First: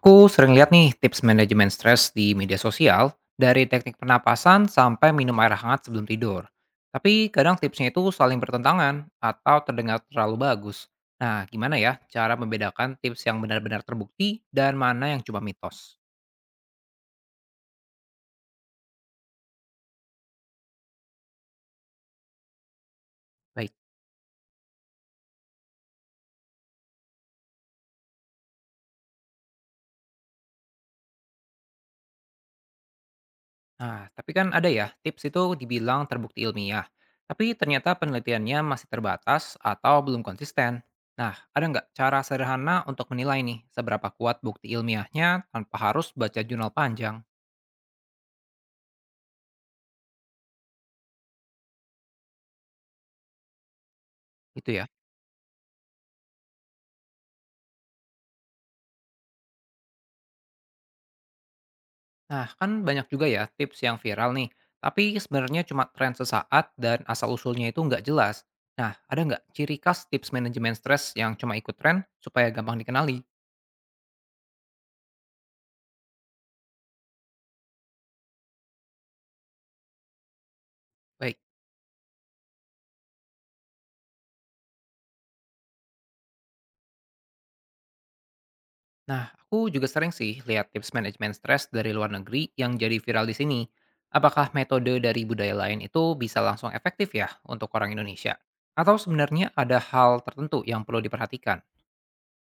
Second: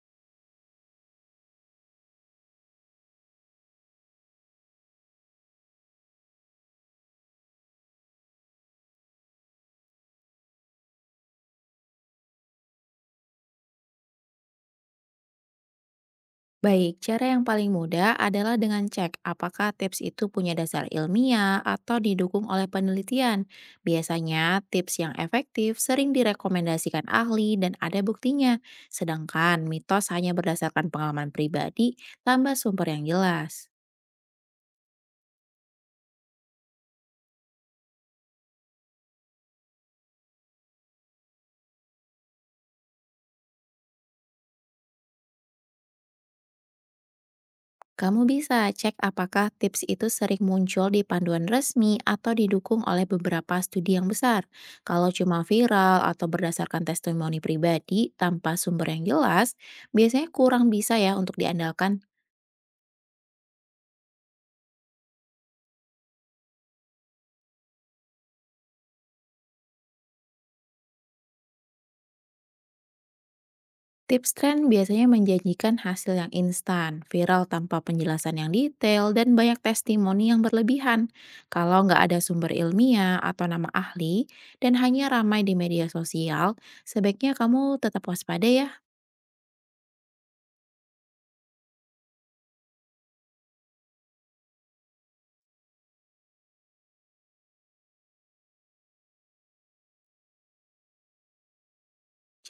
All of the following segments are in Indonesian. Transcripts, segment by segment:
Aku sering lihat nih tips manajemen stres di media sosial, dari teknik pernapasan sampai minum air hangat sebelum tidur. Tapi kadang tipsnya itu saling bertentangan atau terdengar terlalu bagus. Nah, gimana ya cara membedakan tips yang benar-benar terbukti dan mana yang cuma mitos? Baik, cara yang paling mudah adalah dengan cek apakah tips itu punya dasar ilmiah atau didukung oleh penelitian. Baik. Biasanya, tips yang efektif sering direkomendasikan ahli dan ada buktinya, sedangkan mitos hanya berdasarkan pengalaman pribadi tanpa sumber yang jelas. Nah, tapi kan ada ya tips itu dibilang terbukti ilmiah, tapi ternyata penelitiannya masih terbatas atau belum konsisten. Nah, ada nggak cara sederhana untuk menilai nih seberapa kuat bukti ilmiahnya tanpa harus baca jurnal panjang? Kamu bisa cek apakah tips itu sering muncul di panduan resmi atau didukung oleh beberapa studi yang besar. Gitu ya. Kalau cuma viral atau berdasarkan testimoni pribadi tanpa sumber yang jelas, biasanya kurang bisa ya untuk diandalkan. Nah, kan banyak juga ya tips yang viral nih, tapi sebenarnya cuma tren sesaat dan asal-usulnya itu nggak jelas. Nah, ada nggak ciri khas tips manajemen stres yang cuma ikut tren supaya gampang dikenali? Tips tren biasanya menjanjikan hasil yang instan, viral tanpa penjelasan yang detail, dan banyak testimoni yang berlebihan. Baik. Kalau nggak ada sumber ilmiah atau nama ahli, dan hanya ramai di media sosial, sebaiknya kamu tetap waspada ya. Nah, aku juga sering sih lihat tips manajemen stres dari luar negeri yang jadi viral di sini. Apakah metode dari budaya lain itu bisa langsung efektif ya untuk orang Indonesia? Atau sebenarnya ada hal tertentu yang perlu diperhatikan?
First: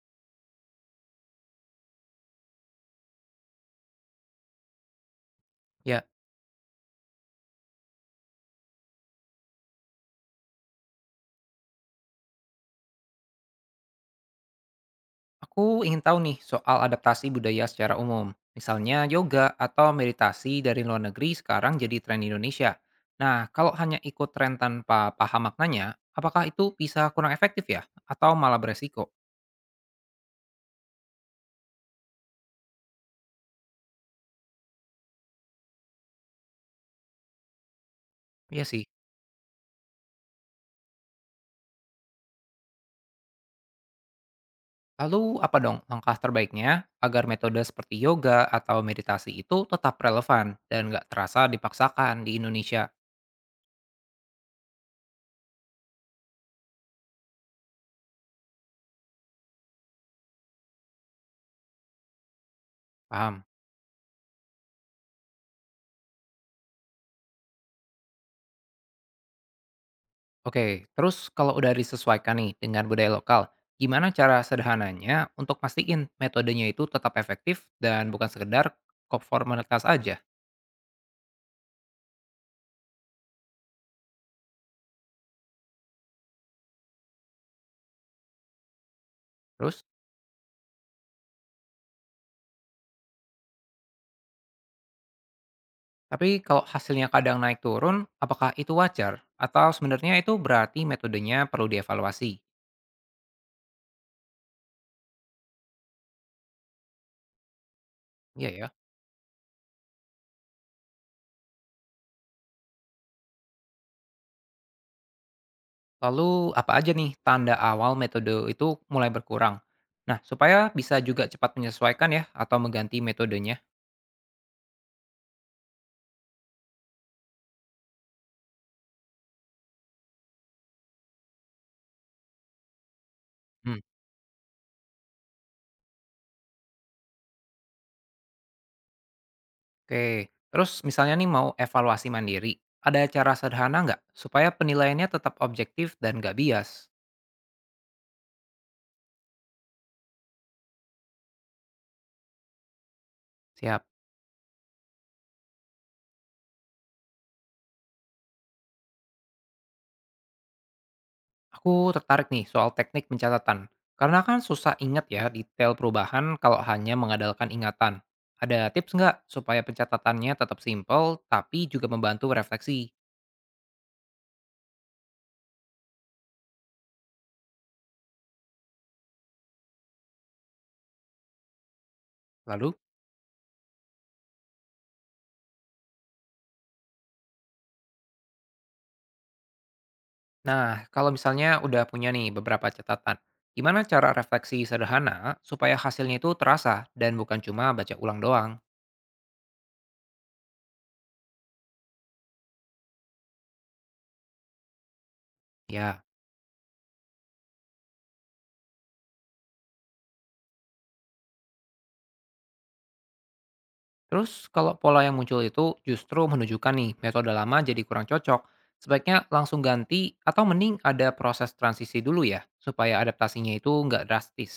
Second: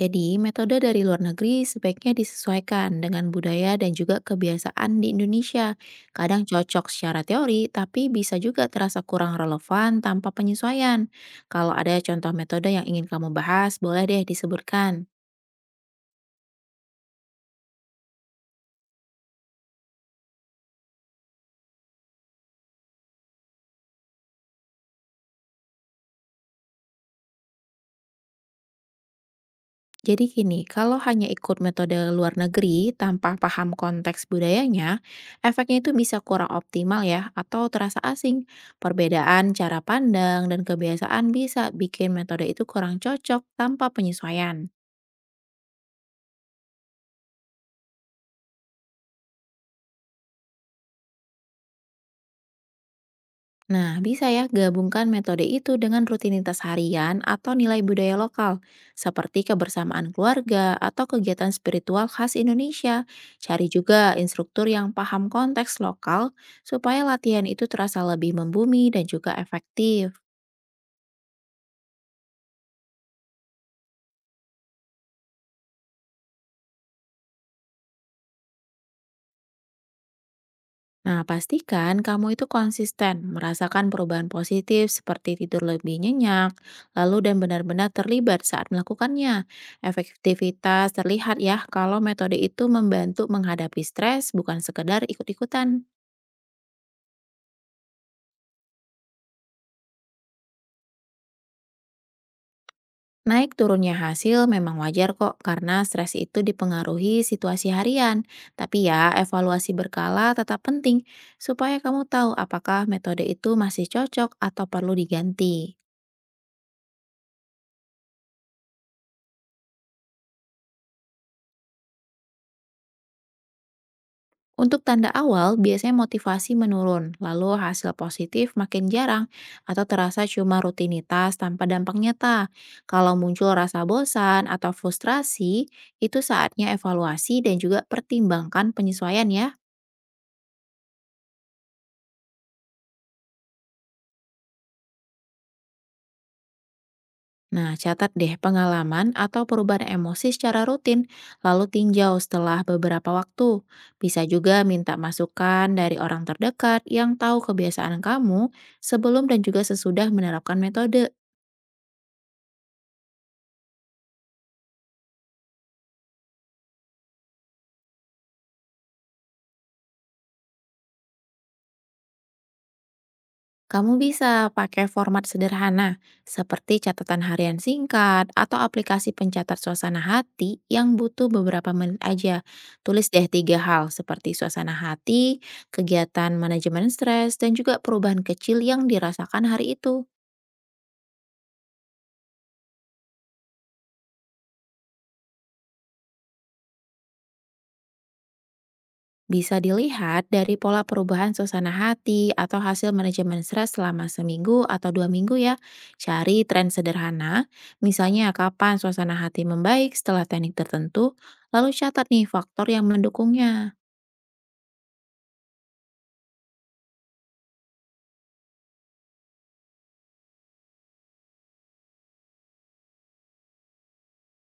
Jadi, metode dari luar negeri sebaiknya disesuaikan dengan budaya dan juga kebiasaan di Indonesia. Ya, Kadang cocok secara teori, tapi bisa juga terasa kurang relevan tanpa penyesuaian. Kalau ada contoh metode yang ingin kamu bahas, boleh deh disebutkan. aku ingin tahu nih soal adaptasi budaya secara umum. Misalnya yoga atau meditasi dari luar negeri sekarang jadi tren di Indonesia. Nah, kalau hanya ikut tren tanpa paham maknanya, apakah itu bisa kurang efektif ya? Atau malah beresiko? Jadi gini, kalau hanya ikut metode luar negeri tanpa paham konteks budayanya, efeknya itu bisa kurang optimal ya, atau terasa asing. Iya sih. Perbedaan cara pandang dan kebiasaan bisa bikin metode itu kurang cocok tanpa penyesuaian. Lalu apa dong langkah terbaiknya agar metode seperti yoga atau meditasi itu tetap relevan dan nggak terasa dipaksakan di Indonesia? Nah, bisa ya gabungkan metode itu dengan rutinitas harian atau nilai budaya lokal, seperti kebersamaan keluarga atau kegiatan spiritual khas Indonesia. Paham? Cari juga instruktur yang paham konteks lokal supaya latihan itu terasa lebih membumi dan juga efektif. Oke, terus kalau udah disesuaikan nih dengan budaya lokal, gimana cara sederhananya untuk mastiin metodenya itu tetap efektif dan bukan sekedar konformitas aja? Nah, pastikan kamu itu konsisten merasakan perubahan positif seperti tidur lebih nyenyak, lalu dan benar-benar terlibat saat melakukannya. Terus, Efektivitas terlihat ya kalau metode itu membantu menghadapi stres bukan sekedar ikut-ikutan. tapi kalau hasilnya kadang naik turun, apakah itu wajar? Atau sebenarnya itu berarti metodenya perlu dievaluasi? Naik turunnya hasil memang wajar kok karena stres itu dipengaruhi situasi harian. Iya ya. Tapi ya, evaluasi berkala tetap penting supaya kamu tahu apakah metode itu masih cocok atau perlu diganti. Lalu apa aja nih tanda awal metode itu mulai berkurang? Nah, supaya bisa juga cepat menyesuaikan ya atau mengganti metodenya. Untuk tanda awal, biasanya motivasi menurun, lalu hasil positif makin jarang atau terasa cuma rutinitas tanpa dampak nyata. Kalau muncul Hmm. rasa bosan atau frustrasi, itu saatnya evaluasi dan juga pertimbangkan penyesuaian ya. Oke, terus misalnya nih mau evaluasi mandiri, ada cara sederhana nggak supaya penilaiannya tetap objektif dan nggak bias? Nah, catat deh pengalaman atau perubahan emosi secara rutin, lalu tinjau setelah beberapa waktu. Siap. Bisa juga minta masukan dari orang terdekat yang tahu kebiasaan kamu sebelum dan juga sesudah menerapkan metode. Aku tertarik nih soal teknik pencatatan. Karena kan susah ingat ya detail perubahan kalau hanya mengandalkan ingatan. Ada tips nggak supaya pencatatannya tetap simple tapi juga membantu refleksi? Kamu bisa pakai format sederhana seperti catatan harian singkat atau aplikasi pencatat suasana hati yang butuh beberapa menit aja. Lalu. Tulis deh tiga hal seperti suasana hati, kegiatan manajemen stres, dan juga perubahan kecil yang dirasakan hari itu. Nah, kalau misalnya udah punya nih beberapa catatan, gimana cara refleksi sederhana supaya hasilnya itu terasa dan bukan cuma baca ulang doang? Bisa dilihat dari pola perubahan suasana hati atau hasil manajemen stres selama seminggu atau dua minggu ya. Ya, Cari tren sederhana, misalnya kapan suasana hati membaik setelah teknik tertentu, lalu catat nih faktor yang mendukungnya. terus kalau pola yang muncul itu justru menunjukkan nih metode lama jadi kurang cocok, sebaiknya langsung ganti atau mending ada proses transisi dulu ya, supaya adaptasinya itu nggak drastis.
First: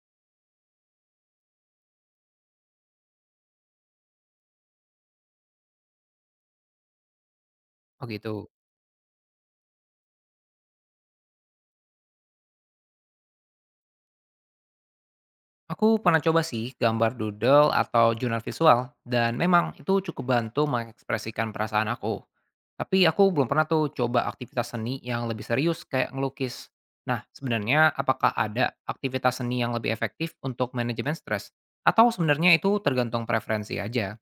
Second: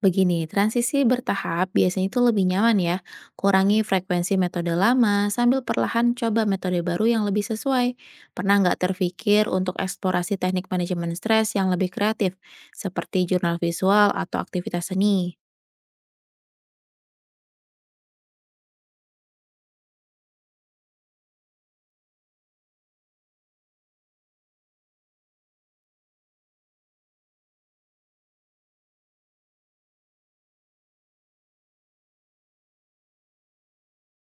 Begini, transisi bertahap biasanya itu lebih nyaman ya. Kurangi frekuensi metode lama sambil perlahan coba metode baru yang lebih sesuai. Oh gitu. Pernah nggak terpikir untuk eksplorasi teknik manajemen stres yang lebih kreatif, seperti jurnal visual atau aktivitas seni? Aku pernah coba sih gambar doodle atau jurnal visual, dan memang itu cukup bantu mengekspresikan perasaan aku. Tapi aku belum pernah tuh coba aktivitas seni yang lebih serius kayak ngelukis. Nah, sebenarnya apakah ada aktivitas seni yang lebih efektif untuk manajemen stres? Atau sebenarnya itu tergantung preferensi aja,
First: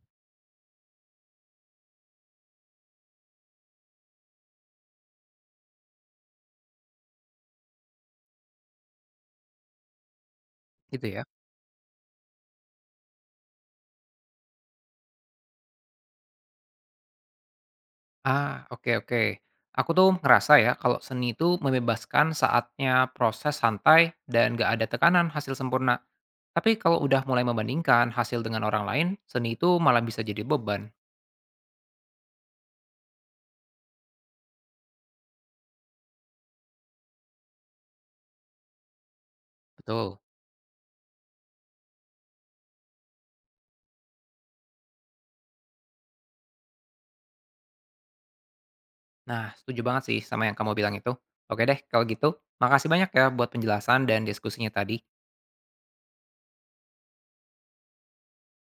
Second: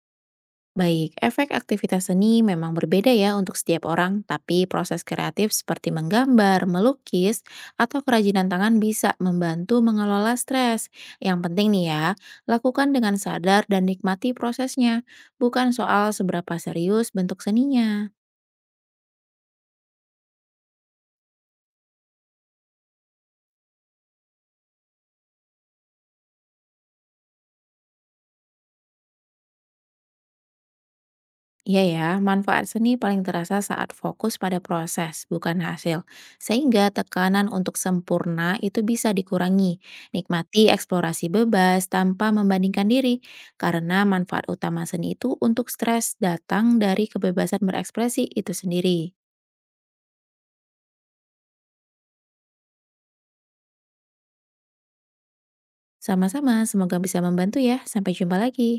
Baik, efek aktivitas seni memang berbeda ya untuk setiap orang, tapi proses kreatif seperti menggambar, melukis, atau kerajinan tangan bisa membantu mengelola stres. gitu ya? Yang penting nih ya, lakukan dengan sadar dan nikmati prosesnya, bukan soal seberapa serius bentuk seninya. Ah, oke, oke. Aku tuh ngerasa ya kalau seni itu membebaskan saatnya proses santai dan gak ada tekanan hasil sempurna. Tapi kalau udah mulai membandingkan hasil dengan orang lain, seni itu malah bisa jadi beban. Iya ya, manfaat seni paling terasa saat fokus pada proses, bukan hasil. Sehingga tekanan untuk sempurna itu bisa dikurangi. Betul. Nikmati eksplorasi bebas tanpa membandingkan diri, karena manfaat utama seni itu untuk stres datang dari kebebasan berekspresi itu sendiri. Nah, setuju banget sih sama yang kamu bilang itu. Oke deh, kalau gitu, makasih banyak ya buat penjelasan dan diskusinya tadi. Sama-sama, semoga bisa membantu ya. Sampai jumpa lagi.